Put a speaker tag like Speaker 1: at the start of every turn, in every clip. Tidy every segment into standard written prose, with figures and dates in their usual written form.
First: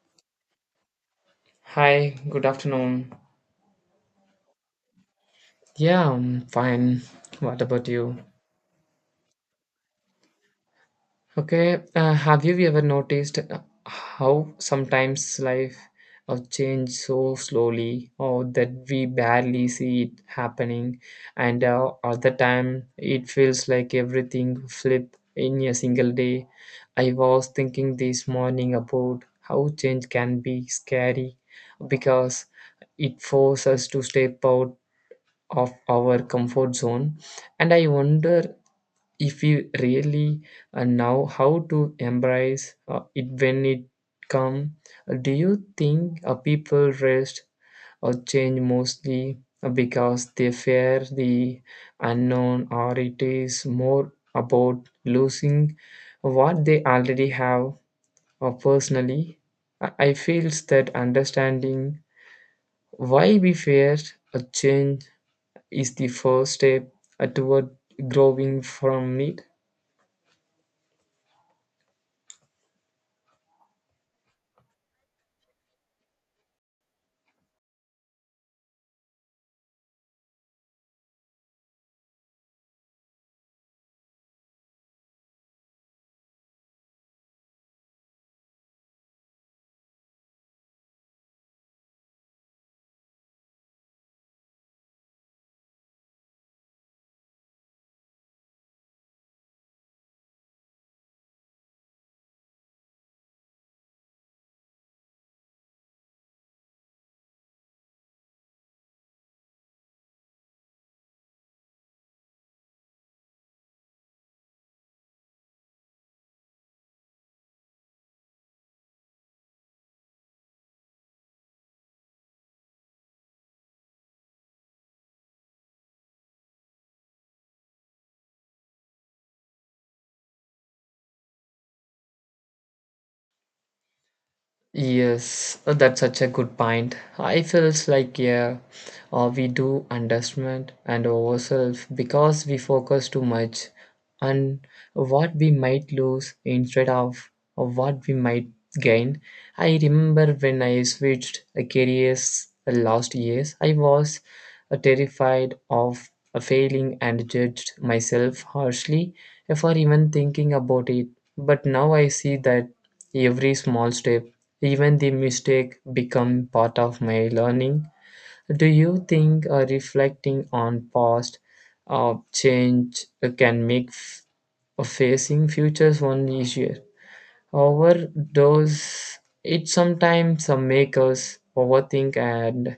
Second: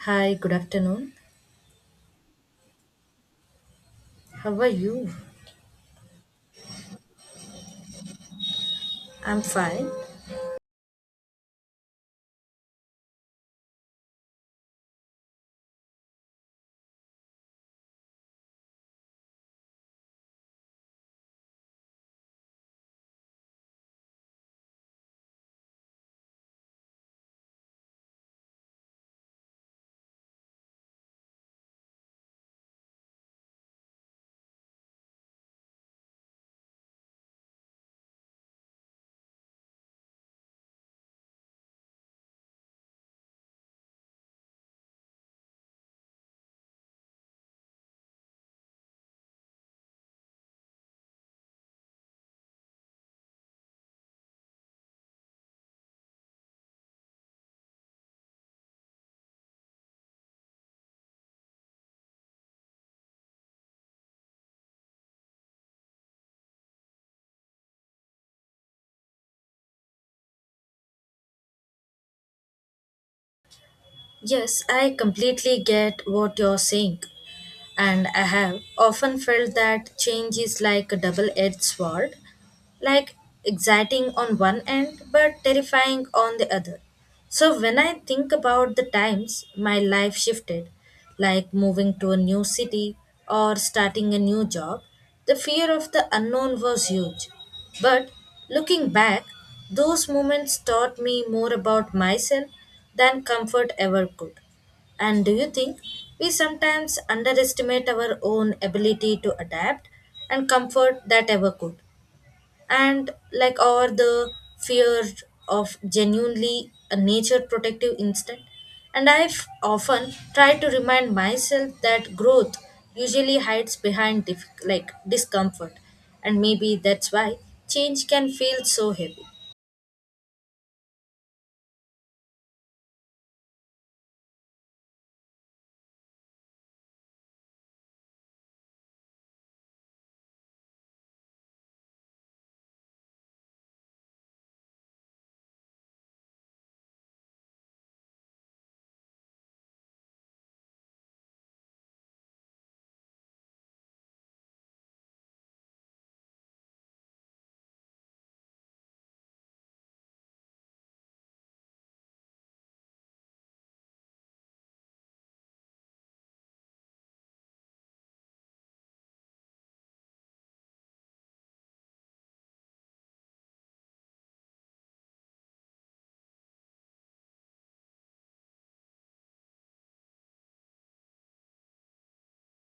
Speaker 1: Hi, good afternoon.
Speaker 2: Hi, good afternoon.
Speaker 1: How are you?
Speaker 2: Yeah, I'm fine. What about you?
Speaker 1: I'm fine.
Speaker 2: Okay, have you ever noticed how sometimes life changes so slowly or that we barely see it happening, and other time it feels like everything flip in a single day. I was thinking this morning about how change can be scary because it forces us to step out of our comfort zone, and I wonder if we really know how to embrace it when it come. Do you think people rest or change mostly because they fear the unknown, or it is more about losing what they already have? Or personally, I feels that understanding why we fear a change is the first step toward growing from it.
Speaker 1: Yes, I completely get what you're saying. And I have often felt that change is like a double edged sword. Like exciting on one end but terrifying on the other. So when I think about the times my life shifted, like moving to a new city or starting a new job, the fear of the unknown was huge. But looking back, those moments taught me more about myself than comfort ever could. And do you think we sometimes underestimate our own ability to adapt and comfort that ever could? And like or the fear of genuinely a nature protective instinct. And I've often tried to remind myself that growth usually hides behind like discomfort, and maybe that's why change can feel so heavy.
Speaker 2: Yes, that's such a good point. I feels like, yeah, we do underestimate and ourselves because we focus too much on what we might lose instead of what we might gain. I remember when I switched careers last years, I was terrified of failing and judged myself harshly for even thinking about it. But now I see that every small step, even the mistake, become part of my learning. Do you think reflecting on past change can make facing futures one easier? However, those, it sometimes make us overthink and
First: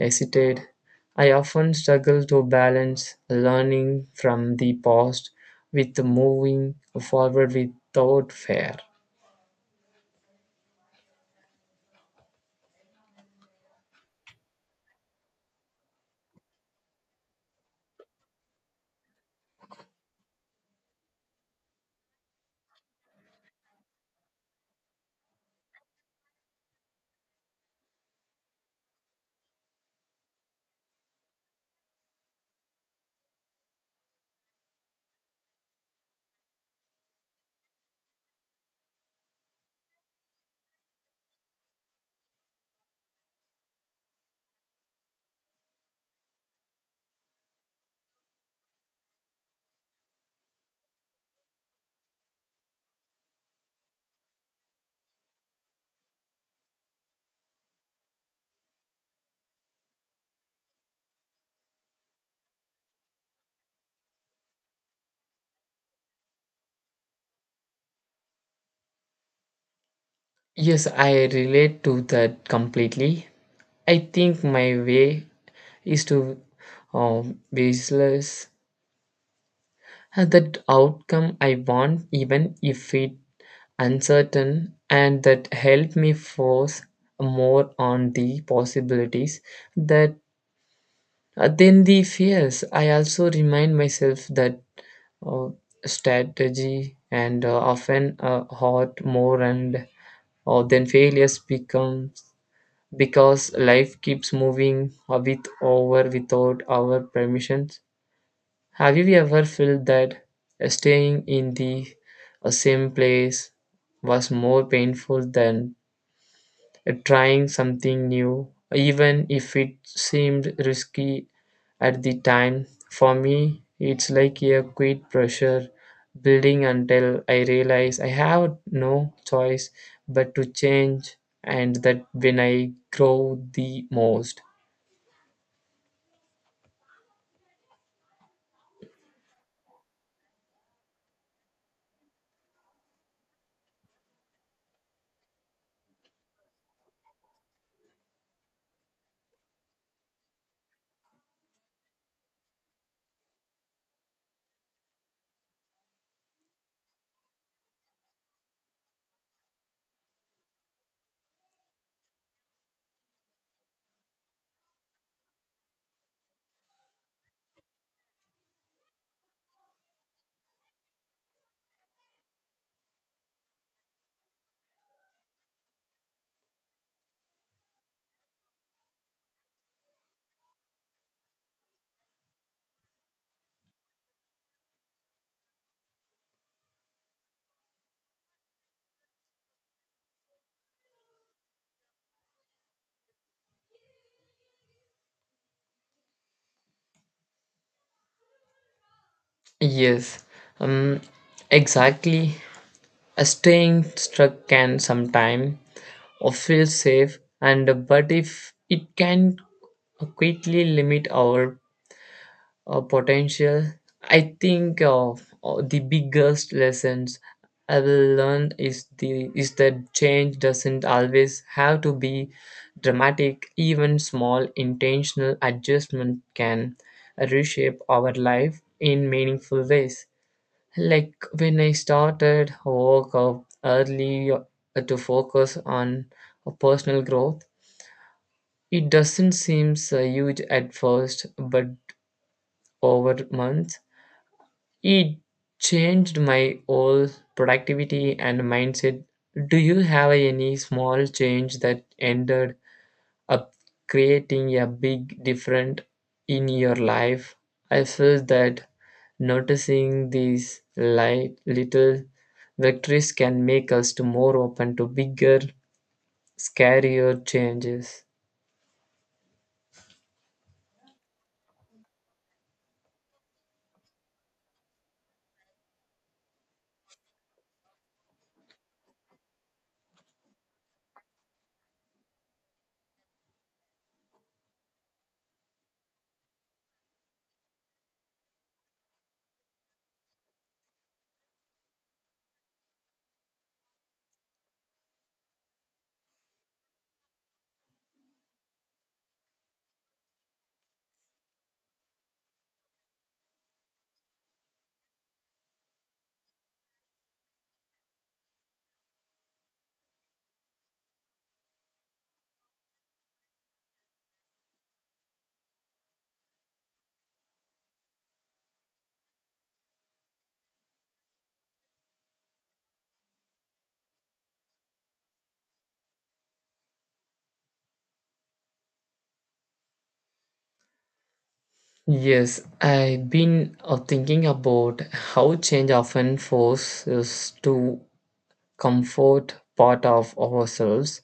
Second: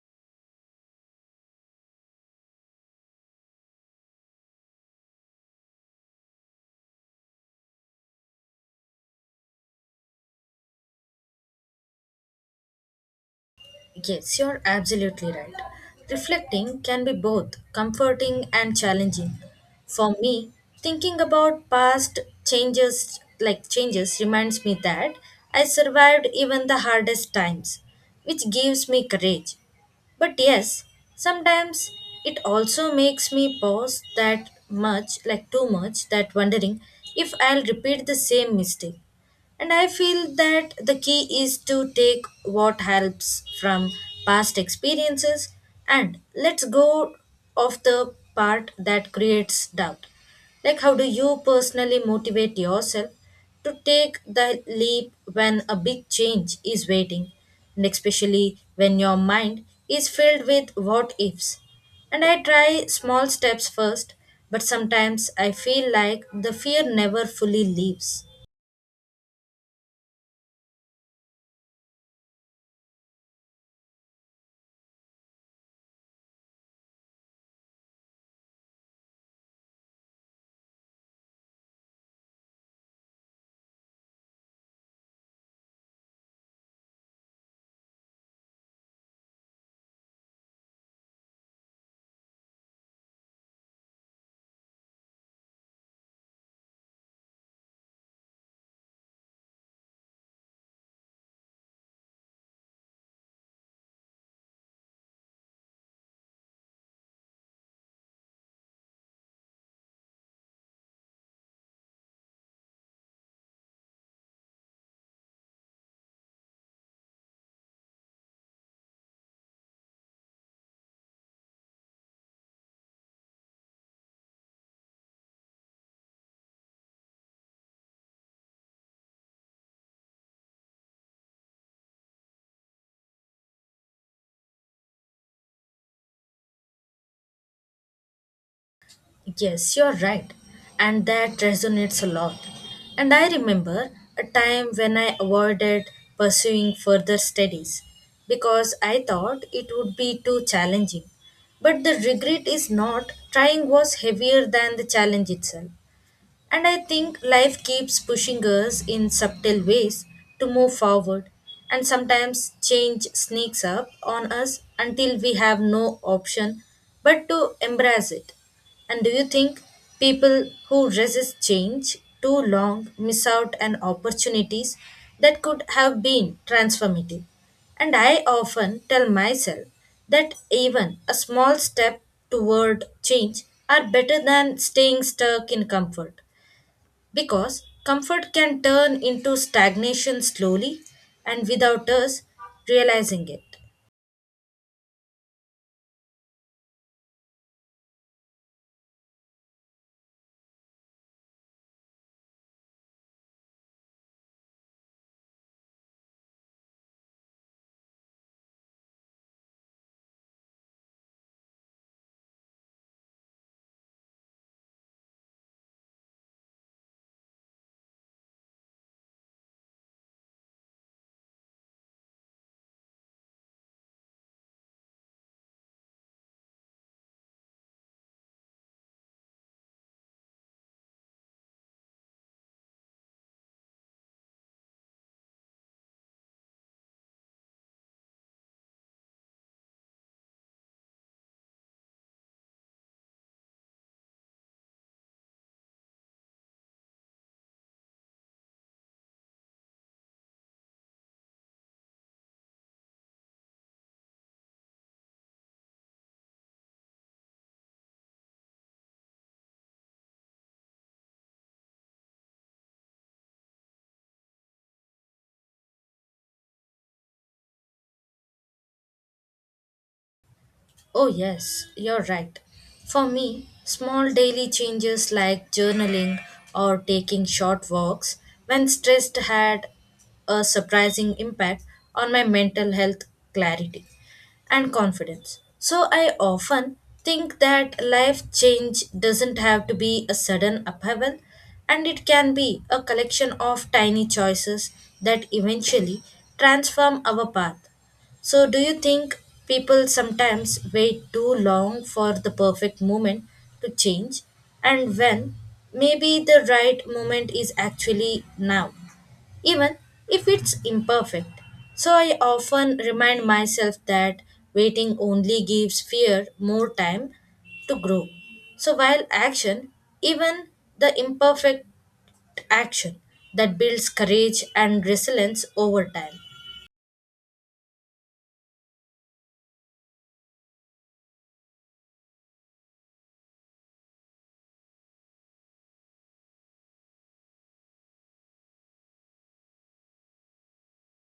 Speaker 2: hesitate? I often struggle to balance learning from the past with moving forward without fear.
Speaker 1: Yes, you're absolutely right. Reflecting can be both comforting and challenging. For me, thinking about past changes reminds me that I survived even the hardest times, which gives me courage. But yes, sometimes it also makes me pause that much, like too much, that wondering if I'll repeat the same mistake. And I feel that the key is to take what helps from past experiences and let's go of the part that creates doubt. Like, how do you personally motivate yourself to take the leap when a big change is waiting, and especially when your mind is filled with what ifs? And I try small steps first, but sometimes I feel like the fear never fully leaves.
Speaker 2: Yes, I relate to that completely. I think my way is to baseless that outcome I want, even if it uncertain, and that help me force more on the possibilities that than the fears. I also remind myself that uh, strategy and often hurt more, and then failures becomes because life keeps moving with over without our permissions. Have you ever felt that staying in the same place was more painful than trying something new, even if it seemed risky at the time? For me, it's like a quit pressure building until I realize I have no choice but to change, and that when I grow the most.
Speaker 1: Yes, you're right. And that resonates a lot. And I remember a time when I avoided pursuing further studies because I thought it would be too challenging. But the regret is not trying was heavier than the challenge itself. And I think life keeps pushing us in subtle ways to move forward, and sometimes change sneaks up on us until we have no option but to embrace it. And do you think people who resist change too long miss out on opportunities that could have been transformative? And I often tell myself that even a small step toward change are better than staying stuck in comfort. Because comfort can turn into stagnation slowly and without us realizing it.
Speaker 2: Yes, um, exactly. A staying struck can sometime or feel safe, and but if it can quickly limit our potential. I think of the biggest lessons I will learn is that change doesn't always have to be dramatic. Even small intentional adjustment can reshape our life in meaningful ways. Like when I started work up early to focus on personal growth, it doesn't seem so huge at first, but over months it changed my whole productivity and mindset. Do you have any small change that ended up creating a big difference in your life? I feel that noticing these light little victories can make us to more open to bigger, scarier changes.
Speaker 1: Oh, yes, you're right. For me, small daily changes like journaling or taking short walks when stressed had a surprising impact on my mental health, clarity and confidence. So I often think that life change doesn't have to be a sudden upheaval, and it can be a collection of tiny choices that eventually transform our path. So, do you think people sometimes wait too long for the perfect moment to change? And when maybe the right moment is actually now, even if it's imperfect. So, I often remind myself that waiting only gives fear more time to grow. So, while action, even the imperfect action, that builds courage and resilience over time.
Speaker 2: Yes, I've been thinking about how change often forces us to comfort part of ourselves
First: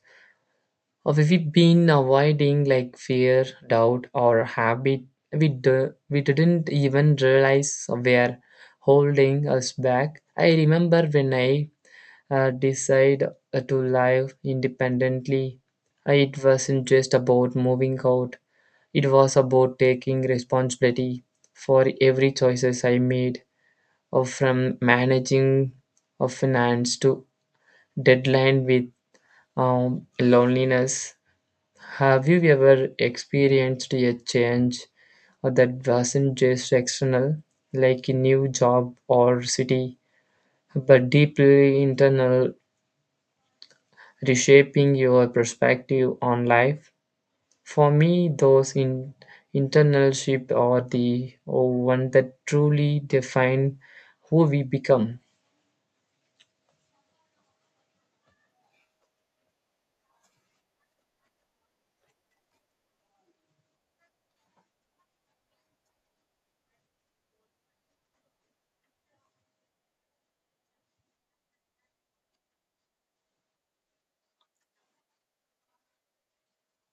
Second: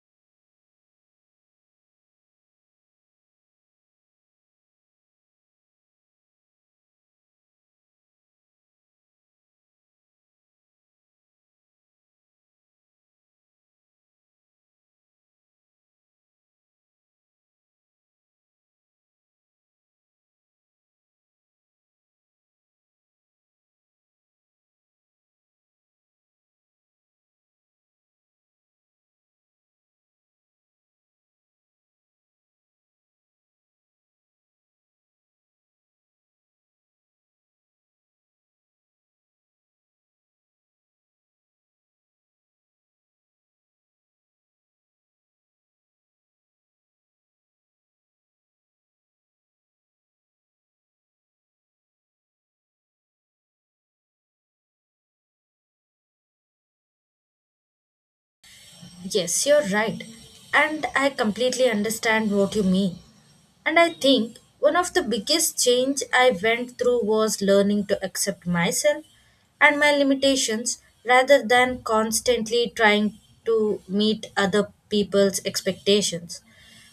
Speaker 2: we've been avoiding, like fear, doubt, or habit we didn't even realize were holding us back. I remember when I decided to live independently. It wasn't just about moving out, it was about taking responsibility for every choices I made, from managing of finance to deadline with loneliness. Have you ever experienced a change that wasn't just external, like a new job or city, but deeply internal, reshaping your perspective on life? For me, those internal shifts are the one that truly define who we become.
Speaker 1: Yes, you're right. And I completely understand what you mean. And I think one of the biggest change I went through was learning to accept myself and my limitations rather than constantly trying to meet other people's expectations.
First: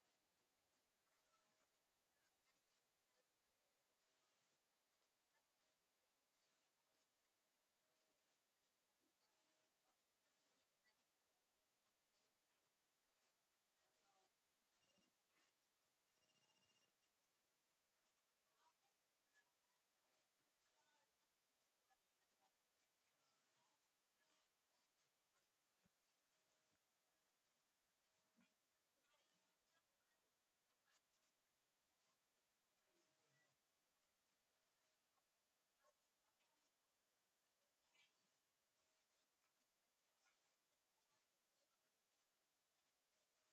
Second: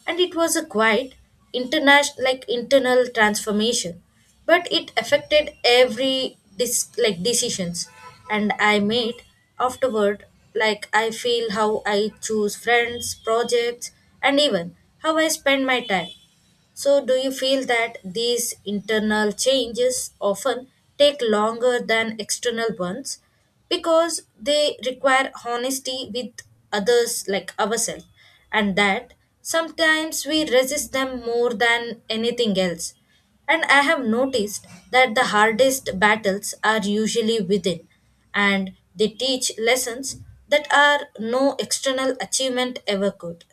Speaker 1: And it was a quiet international like internal transformation, but it affected every like decisions and I made afterward. Like, I feel how I choose friends, projects, and even how I spend my time. So, do you feel that these internal changes often take longer than external ones because they require honesty with others like ourselves, and that sometimes we resist them more than anything else? And I have noticed that the hardest battles are usually within, and they teach lessons that are no external achievement ever could.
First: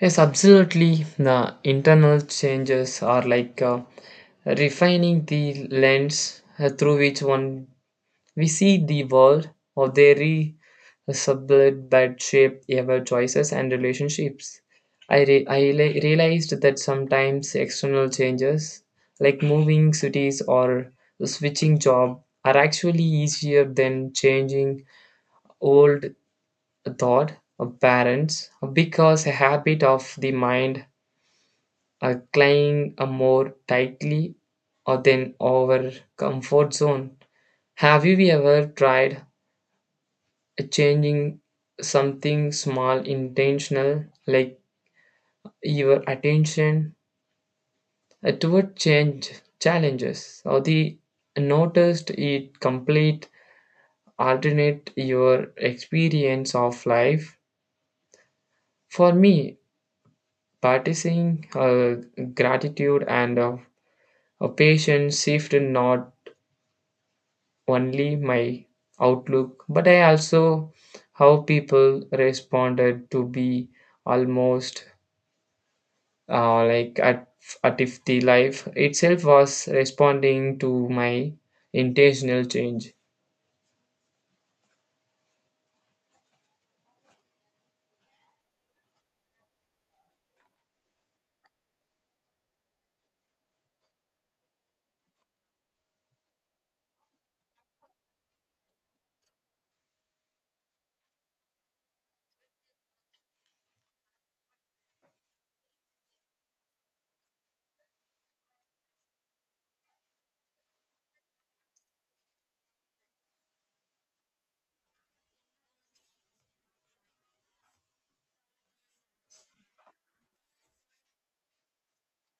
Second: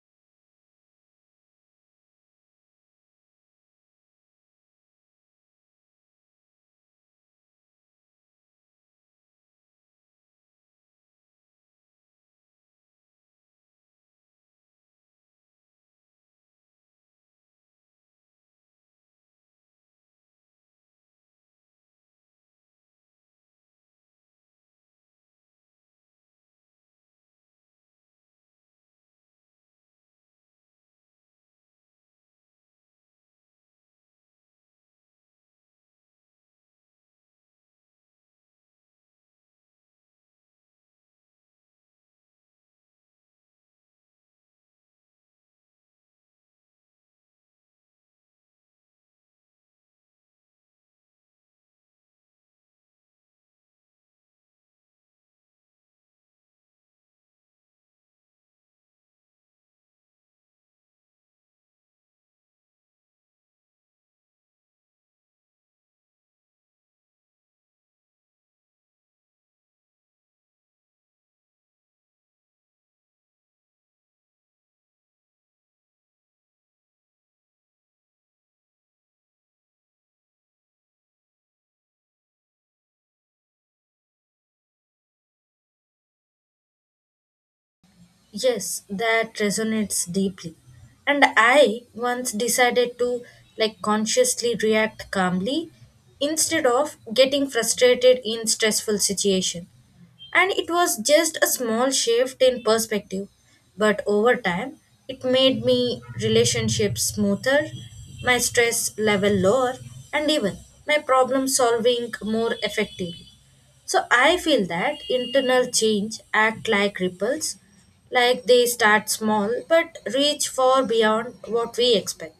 Speaker 2: Yes, absolutely. The internal changes are like refining the lens through which one we see the world, or their sublet that shape our choices and relationships. I realized that sometimes external changes, like moving cities or switching job, are actually easier than changing old thought of parents, because a habit of the mind cling a more tightly or than our comfort zone. Have you ever tried changing something small, intentional, like your attention toward change challenges, or the noticed it complete alternate your experience of life? For me, practicing gratitude and a patience shifted not only my outlook, but I also how people responded to be almost like at if the life itself was responding to my intentional change.
Speaker 1: Yes, that resonates deeply. And I once decided to like consciously react calmly instead of getting frustrated in stressful situation. And it was just a small shift in perspective, but over time it made me relationships smoother, my stress level lower, and even my problem solving more effectively. So I feel that internal change act like ripples, like they start small but reach far beyond what we expect.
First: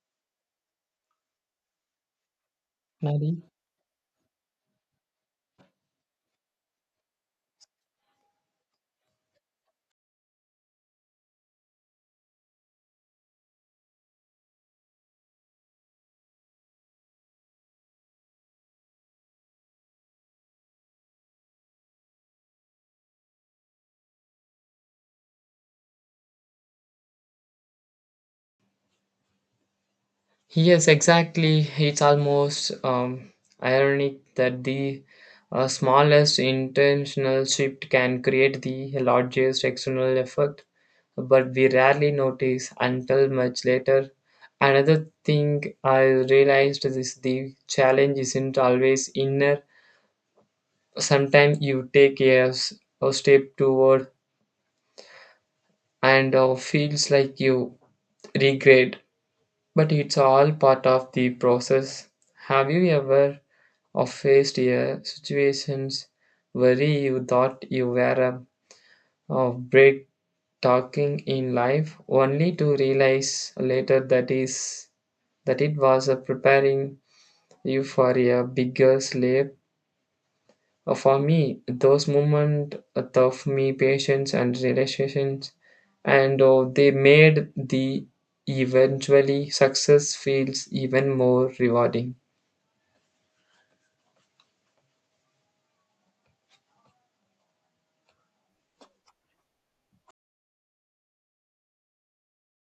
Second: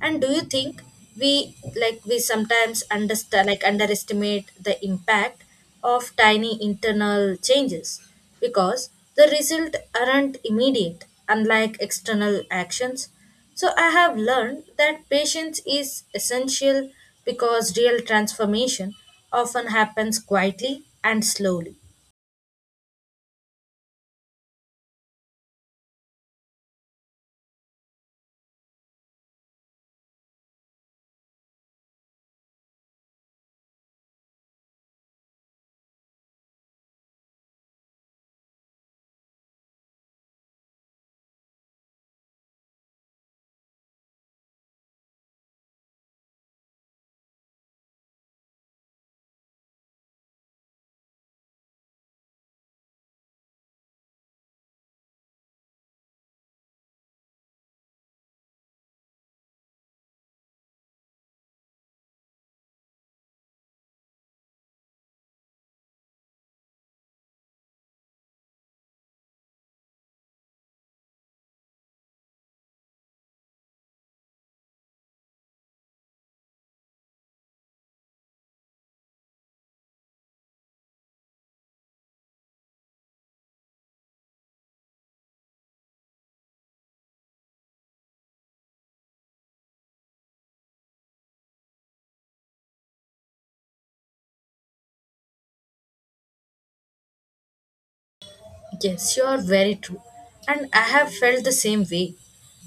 Speaker 1: And do you think we sometimes
Speaker 2: Maybe.
Speaker 1: understand like underestimate the impact of tiny internal changes because the result aren't immediate unlike external actions. So I have learned that patience is essential because real transformation often happens quietly and slowly.
Speaker 2: Yes, exactly. It's almost ironic that the smallest intentional shift can create the largest external effect, but we rarely notice until much later. Another thing I realized is the challenge isn't always inner. Sometimes you take a step toward and feels like you regret, but it's all part of the process. Have you ever faced a situations where you thought you were a break talking in life only to realize later that it was preparing you for a bigger slave. For me, those moments taught me patience and relaxations, and they made the eventually success feels even more rewarding.
Speaker 1: Yes, you are very true. And I have felt the same way.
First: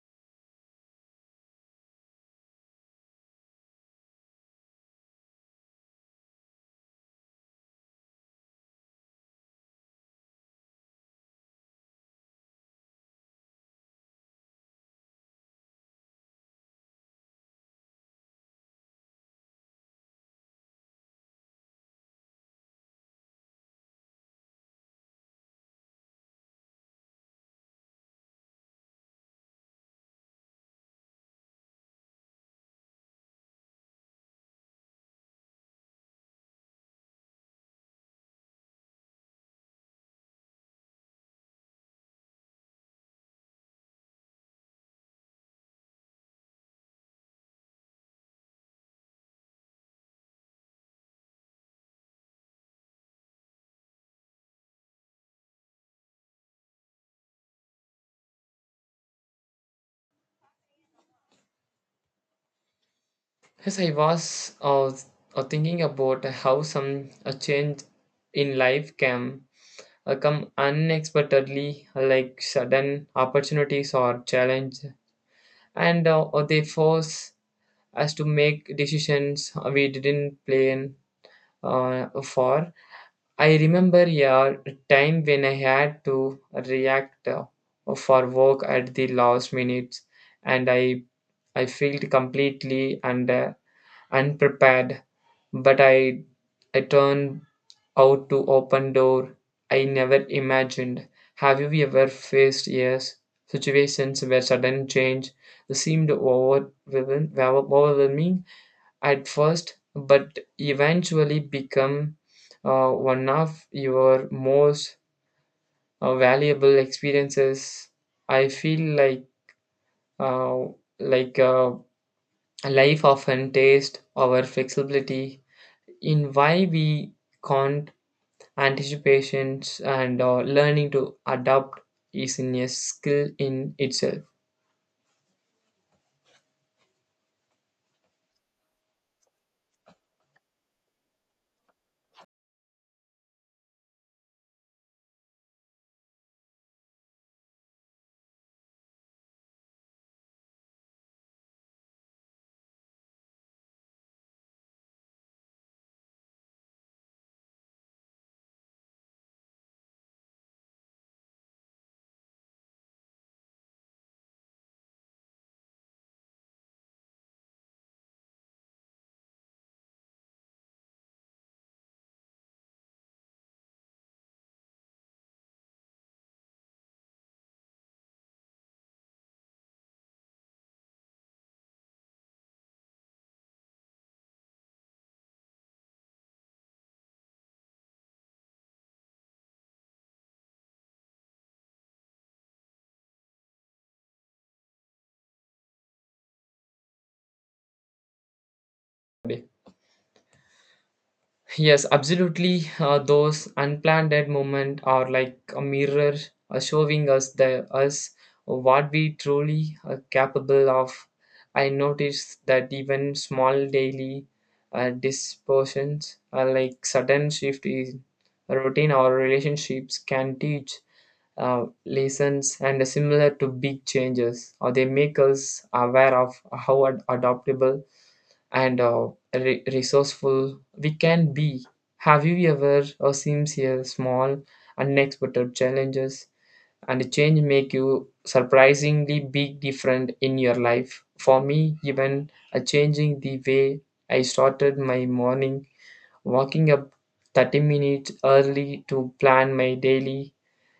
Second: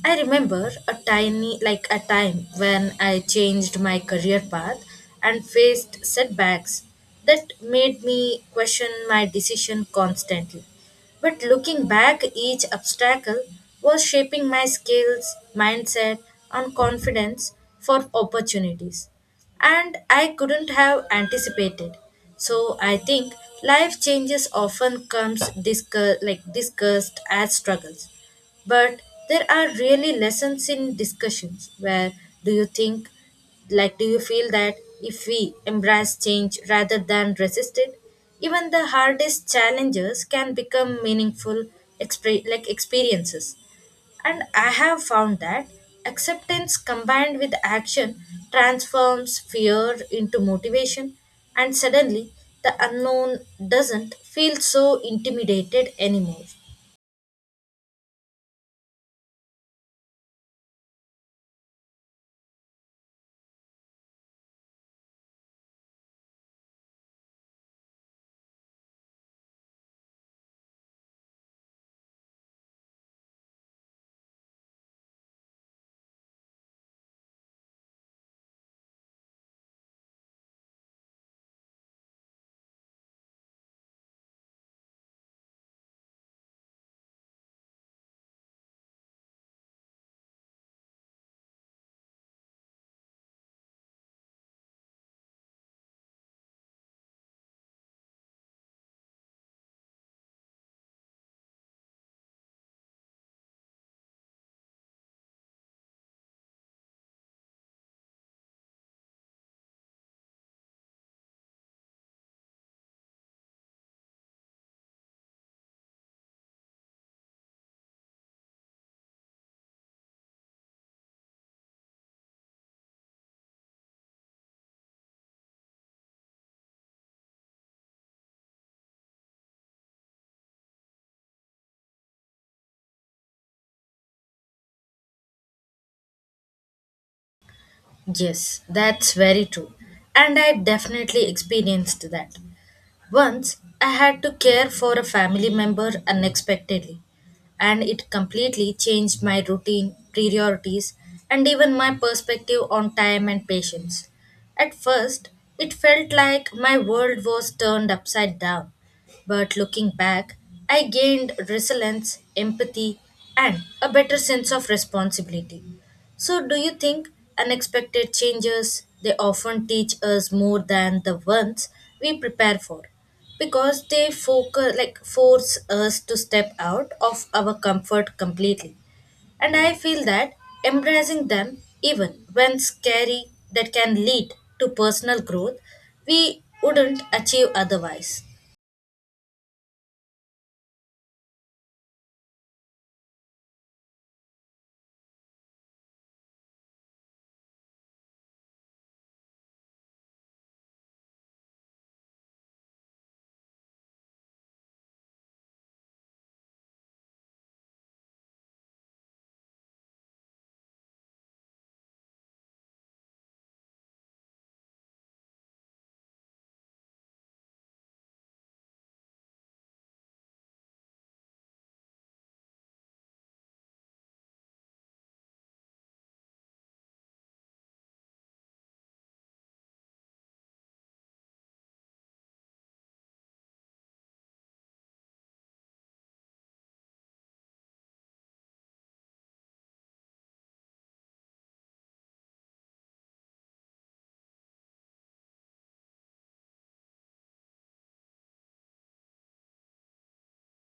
Speaker 1: I remember like a time when I changed my career path and faced setbacks that made me question my decision constantly. But looking back, each obstacle was shaping my skills, mindset, and confidence for opportunities and I couldn't have anticipated. So I think life changes often comes like discussed as struggles. But there are really lessons in discussions. Where do you think, like do you feel that if we embrace change rather than resist it, even the hardest challenges can become meaningful like experiences. And I have found that acceptance combined with action transforms fear into motivation, and suddenly the unknown doesn't feel so intimidated anymore.
Speaker 2: Yes, I was thinking about how some a change in life can come unexpectedly, like sudden opportunities or challenge, and or they force us to make decisions we didn't plan for. I remember a time when I had to react for work at the last minute, and I felt completely and unprepared. But I turned out to open door I never imagined. Have you ever faced yes situations where sudden change seemed overwhelming at first, but eventually become one of your most valuable experiences? I feel like uh, like uh, life often tastes our flexibility in why we can't anticipations, and learning to adapt is in a skill in itself.
Speaker 1: Yes, that's very true. And I definitely experienced that. Once I had to care for a family member unexpectedly, and it completely changed my routine, priorities, and even my perspective on time and patience. At first, it felt like my world was turned upside down, but looking back, I gained resilience, empathy, and a better sense of responsibility. So, do you think unexpected changes they often teach us more than the ones we prepare for? Because they like force us to step out of our comfort completely. And I feel that embracing them, even when scary, that can lead to personal growth we wouldn't achieve otherwise.
Speaker 2: Yes, absolutely. Those unplanned dead moments are like a mirror showing us the us what we truly are capable of. I noticed that even small daily dispositions, like sudden shift in routine or relationships, can teach lessons and similar to big changes, or they make us aware of how adaptable and resourceful we can be. Have you ever or seems here small, unexpected challenges and change make you surprisingly big different in your life? For me, even a changing the way I started my morning, walking up 30 minutes early to plan my daily,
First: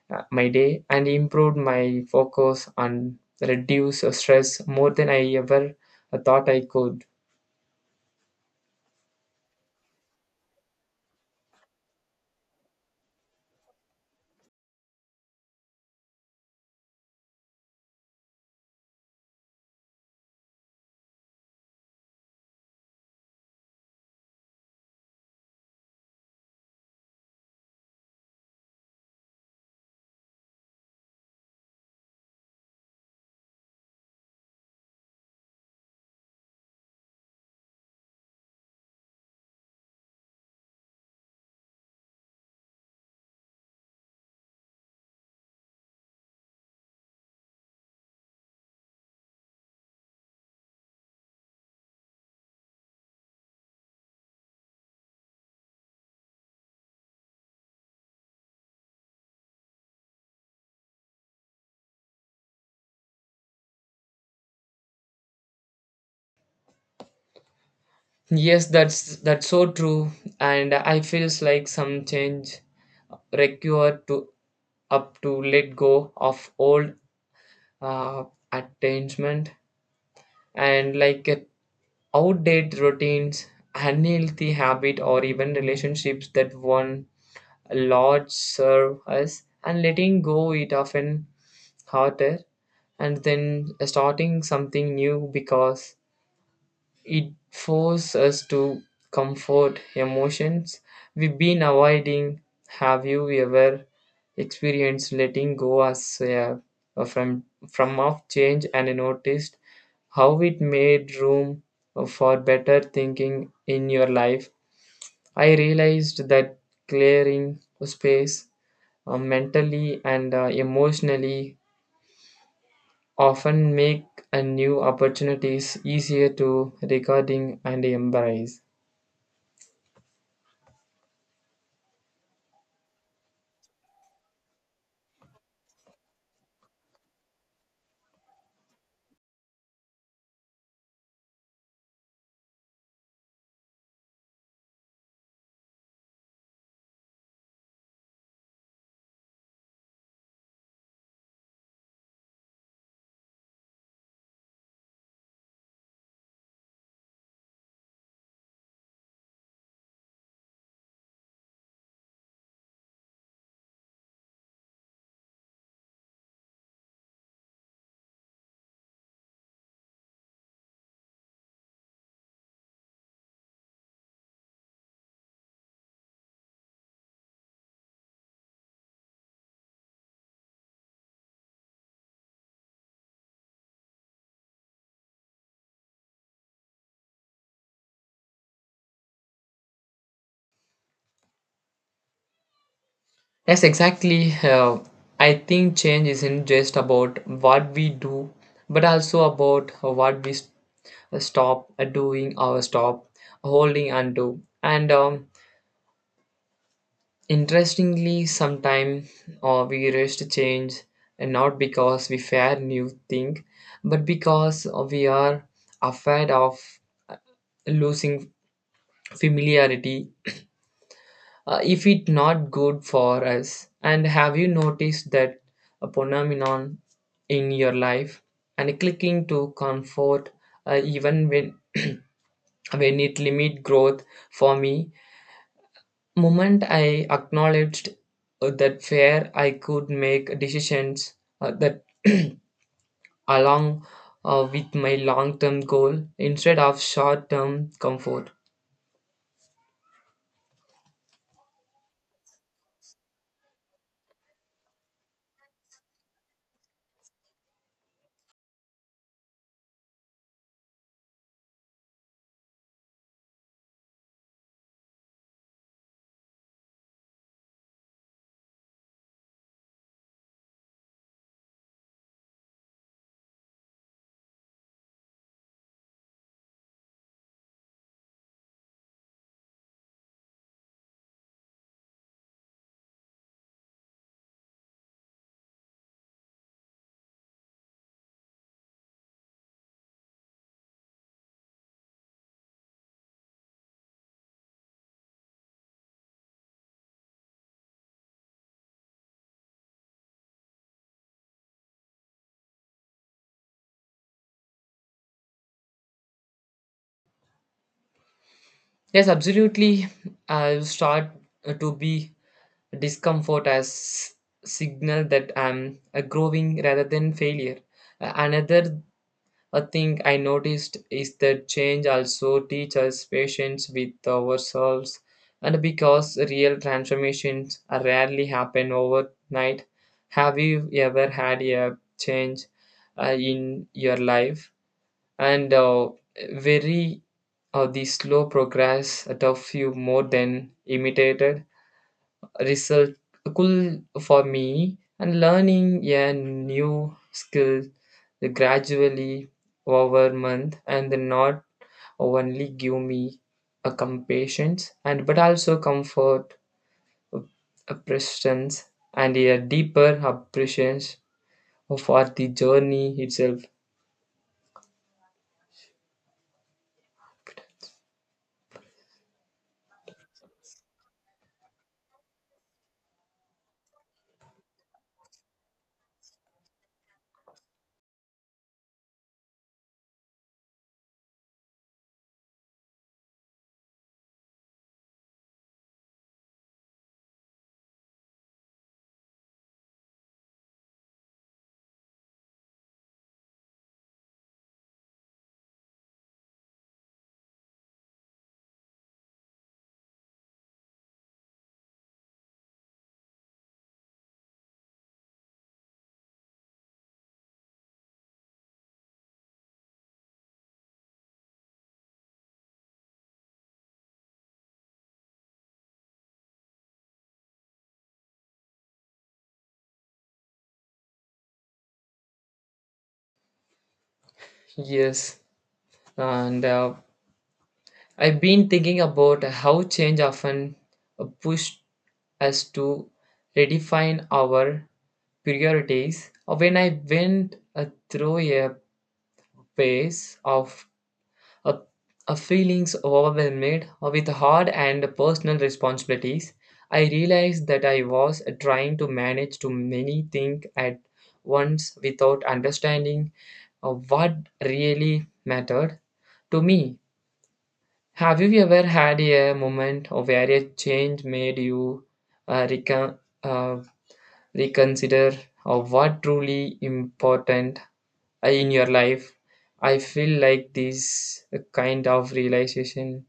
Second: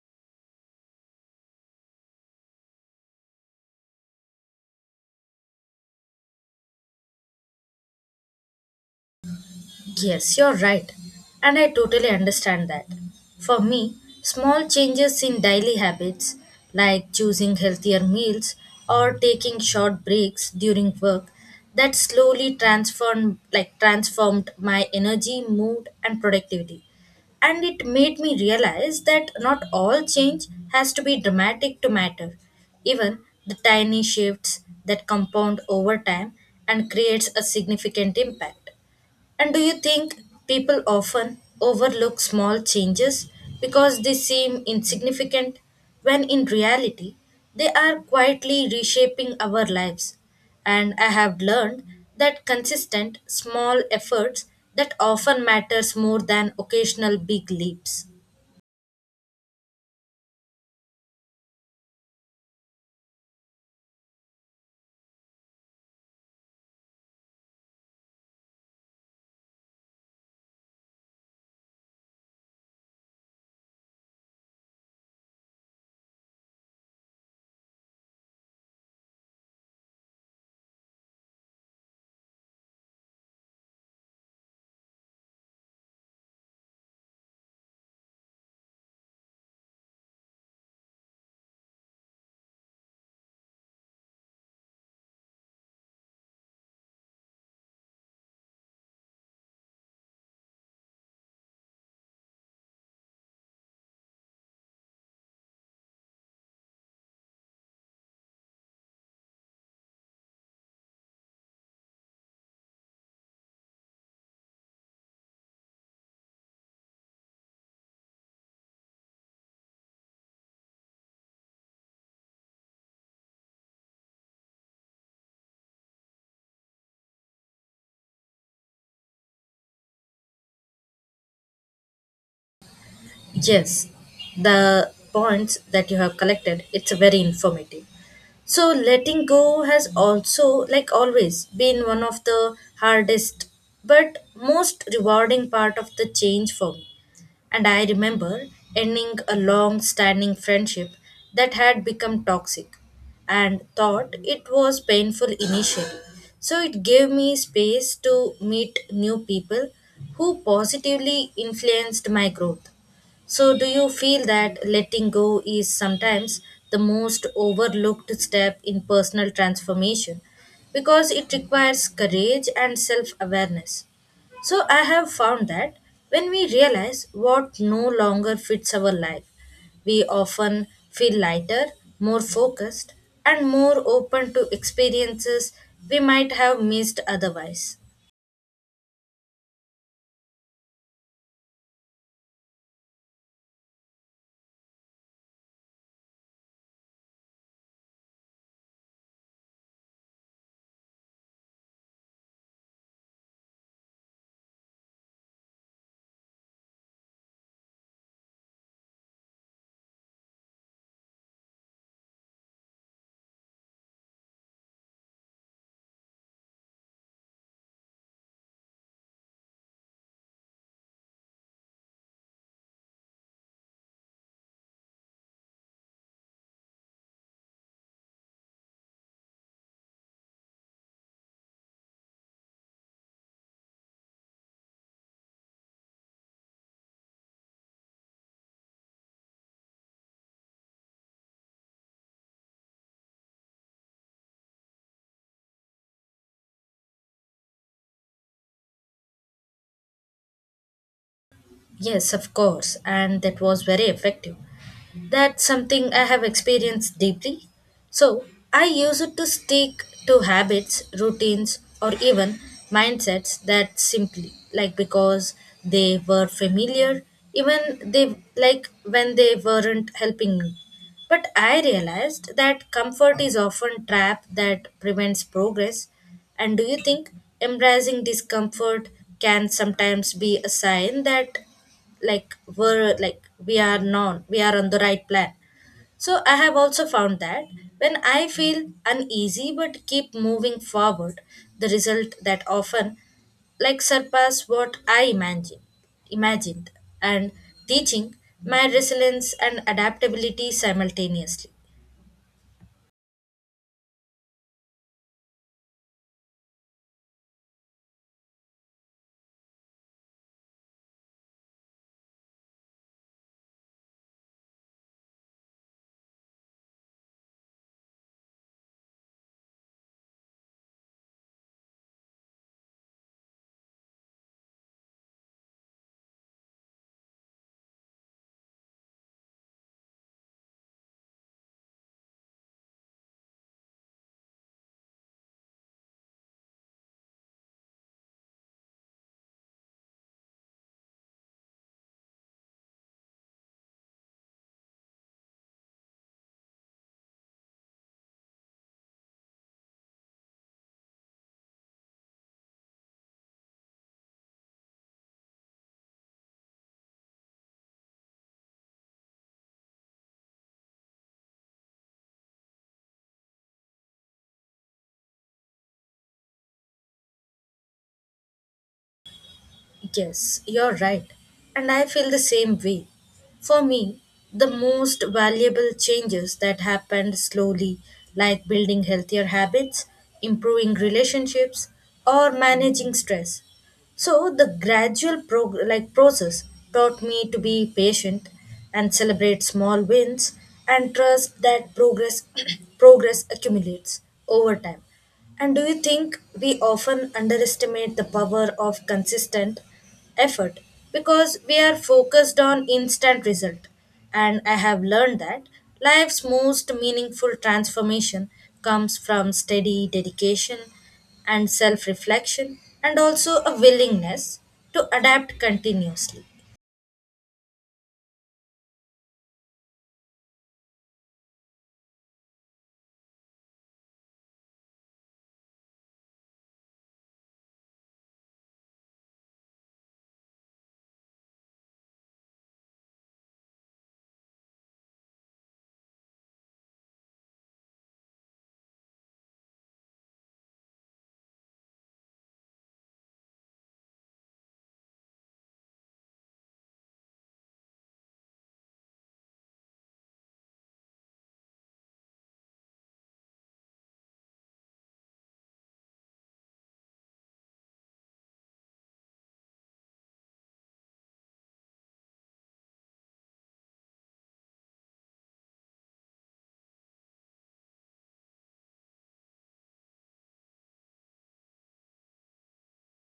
Speaker 2: my day, and improved my focus and reduce stress more than I ever thought I could.
Speaker 1: Yes, you're right. And I totally understand that. For me, small changes in daily habits, like choosing healthier meals or taking short breaks during work, that slowly transformed my energy, mood and productivity. And it made me realize that not all change has to be dramatic to matter. Even the tiny shifts that compound over time and creates a significant impact. And do you think people often overlook small changes because they seem insignificant, when in reality, they are quietly reshaping our lives? And I have learned that consistent, small efforts that often matters more than occasional big leaps.
Speaker 2: Yes, that's so true, and I feels like some change require to up to let go of old uh, attachment and outdated routines, unhealthy habit, or even relationships that one large serve us, and letting go it often harder, and then starting something new because it forces us to comfort emotions we've been avoiding. Have you ever experienced letting go as a from of change and noticed how it made room for better thinking in your life? I realized that clearing space mentally and emotionally often make a new opportunities easier to recording and embrace.
Speaker 1: Yes, the points that you have collected, it's very informative. So letting go has also, like always, been one of the hardest but most rewarding part of the change for me. And I remember ending a long standing friendship that had become toxic, and thought it was painful initially. So it gave me space to meet new people who positively influenced my growth. So, do you feel that letting go is sometimes the most overlooked step in personal transformation because it requires courage and self awareness? So, I have found that when we realize what no longer fits our life, we often feel lighter, more focused, and more open to experiences we might have missed otherwise.
Speaker 2: Yes, exactly. I think change isn't just about what we do, but also about what we stop doing or stop holding onto. And interestingly, sometimes we resist change, and not because we fear new thing, but because we are afraid of losing familiarity, if it not good for us. And have you noticed that a phenomenon in your life, and clicking to comfort even when when it limit growth? For me, moment I acknowledged that where I could make decisions that along with my long term goal instead of short term comfort.
Speaker 1: Yes, of course, and that was very effective. That's something I have experienced deeply. So, I use it to stick to habits, routines, or even mindsets that simply like because they were familiar, even they like when they weren't helping me. But I realized that comfort is often trap that prevents progress. And do you think embracing discomfort can sometimes be a sign that like we're like we are known we are on the right plan. So I have also found that when I feel uneasy but keep moving forward, the result that often like surpass what I imagined, and teaching my resilience and adaptability simultaneously.
Speaker 2: Yes, absolutely. I'll start to be discomfort as signal that I'm growing rather than failure. Another thing I noticed is that change also teaches us patience with ourselves, and because real transformations are rarely happen overnight. Have you ever had a change in your life, and very the slow progress that of you more than imitated researchable? For me, and learning a new skill gradually over month, and not only give me a compassions, and but also comfort a presence and a deeper appreciation for the journey itself.
Speaker 1: Yes, you're right. And I feel the same way. For me, the most valuable changes that happened slowly, like building healthier habits, improving relationships, or managing stress. So the gradual like process taught me to be patient and celebrate small wins and trust that progress progress accumulates over time. And do you think we often underestimate the power of consistent effort because we are focused on instant result? And I have learned that life's most meaningful transformation comes from steady dedication and self reflection and also a willingness to adapt continuously.
Speaker 2: Yes, and I've been thinking about how change often pushed us to redefine our priorities. When I went through a phase of uh, feelings overwhelmed with hard and personal responsibilities, I realized that I was trying to manage too many things at once without understanding what really mattered to me. Have you ever had a moment of where a change made you uh, recon- uh, reconsider what truly important in your life? I feel like this kind of realization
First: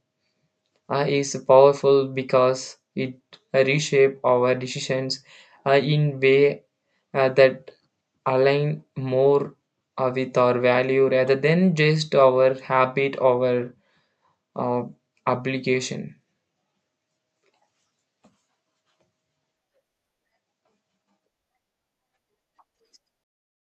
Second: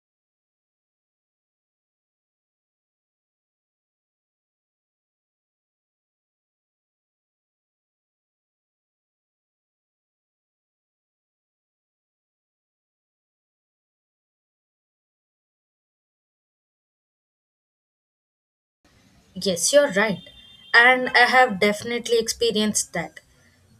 Speaker 2: is powerful because it reshape our decisions in way that align more with our value rather than just our habit or uh, obligation.
Speaker 1: Yes, you're right. And I have definitely experienced that.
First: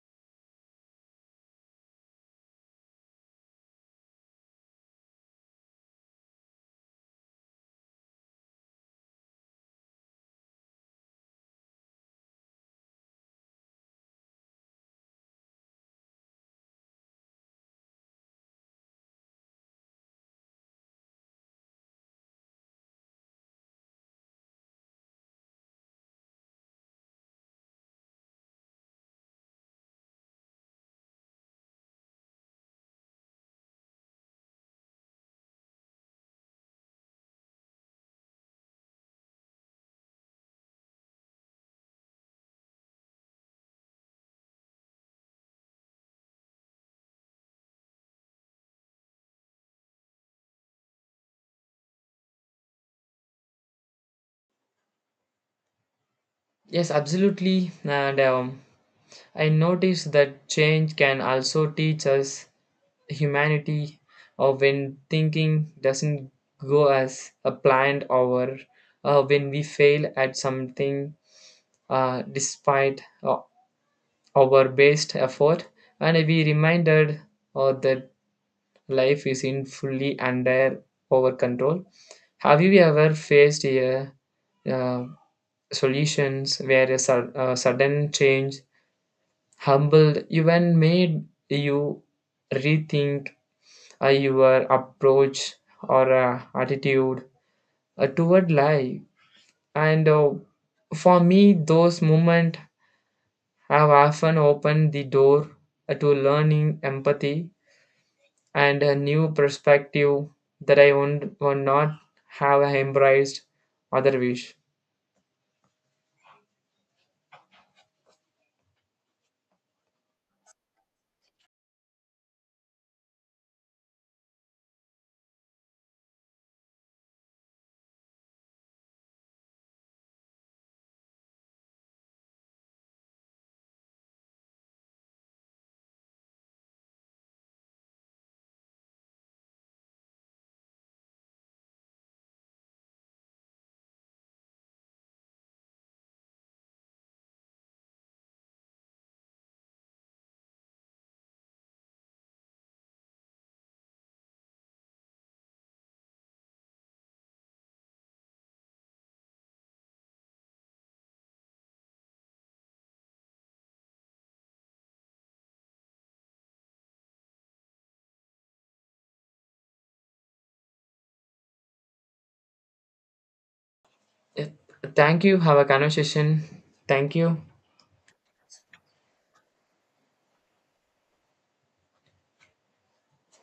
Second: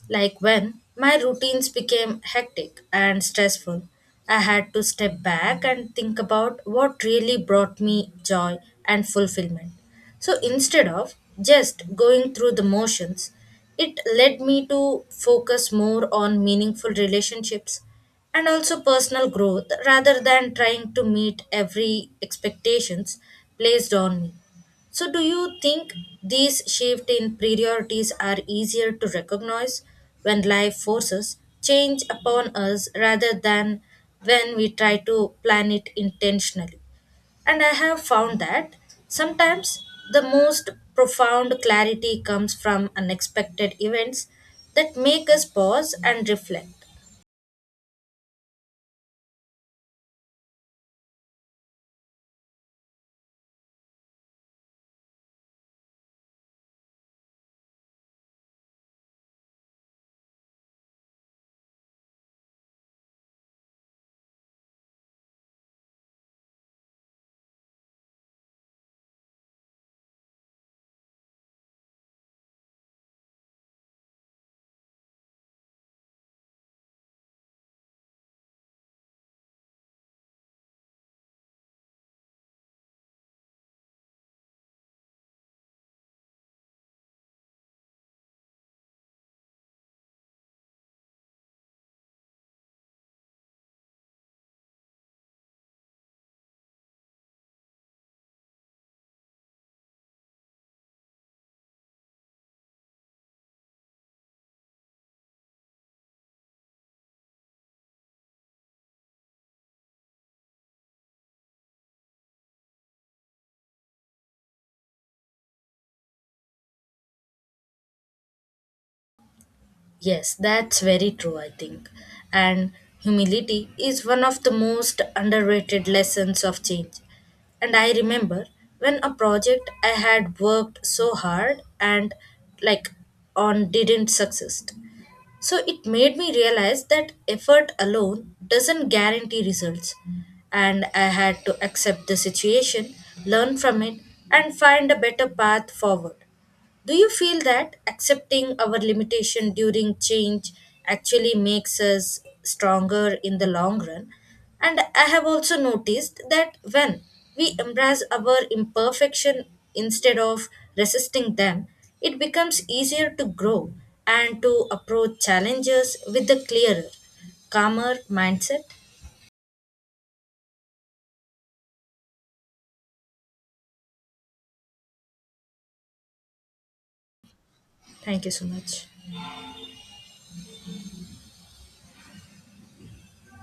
Speaker 1: Like when my routines became hectic and stressful, I had to step back and think about what really brought me joy and fulfillment. So instead of just going through the motions, it led me to focus more on meaningful relationships and also personal growth rather than trying to meet every expectations placed on me. So, do you think these shift in priorities are easier to recognize when life forces change upon us rather than when we try to plan it intentionally? And I have found that sometimes the most profound clarity comes from unexpected events that make us pause and reflect.
Speaker 2: Yes, absolutely. And I noticed that change can also teach us humanity, or when thinking doesn't go as a planned, or when we fail at something despite our best effort, and we reminded that life is in fully under our control. Have you ever faced a uh, solutions where a sudden change humbled even made you rethink your approach or attitude toward life? And for me, those moments have often opened the door to learning empathy and a new perspective that would not have embraced other wish.
Speaker 1: Yes, that's very true, I think. And humility is one of the most underrated lessons of change. And I remember when a project I had worked so hard and like on didn't succeed. So it made me realize that effort alone doesn't guarantee results. And I had to accept the situation, learn from it, and find a better path forward. Do you feel that accepting our limitation during change actually makes us stronger in the long run? And I have also noticed that when we embrace our imperfection instead of resisting them, it becomes easier to grow and to approach challenges with a clearer, calmer mindset.
Speaker 2: Uh, Thank you. Have a conversation. Thank you.
Speaker 1: Thank you so much.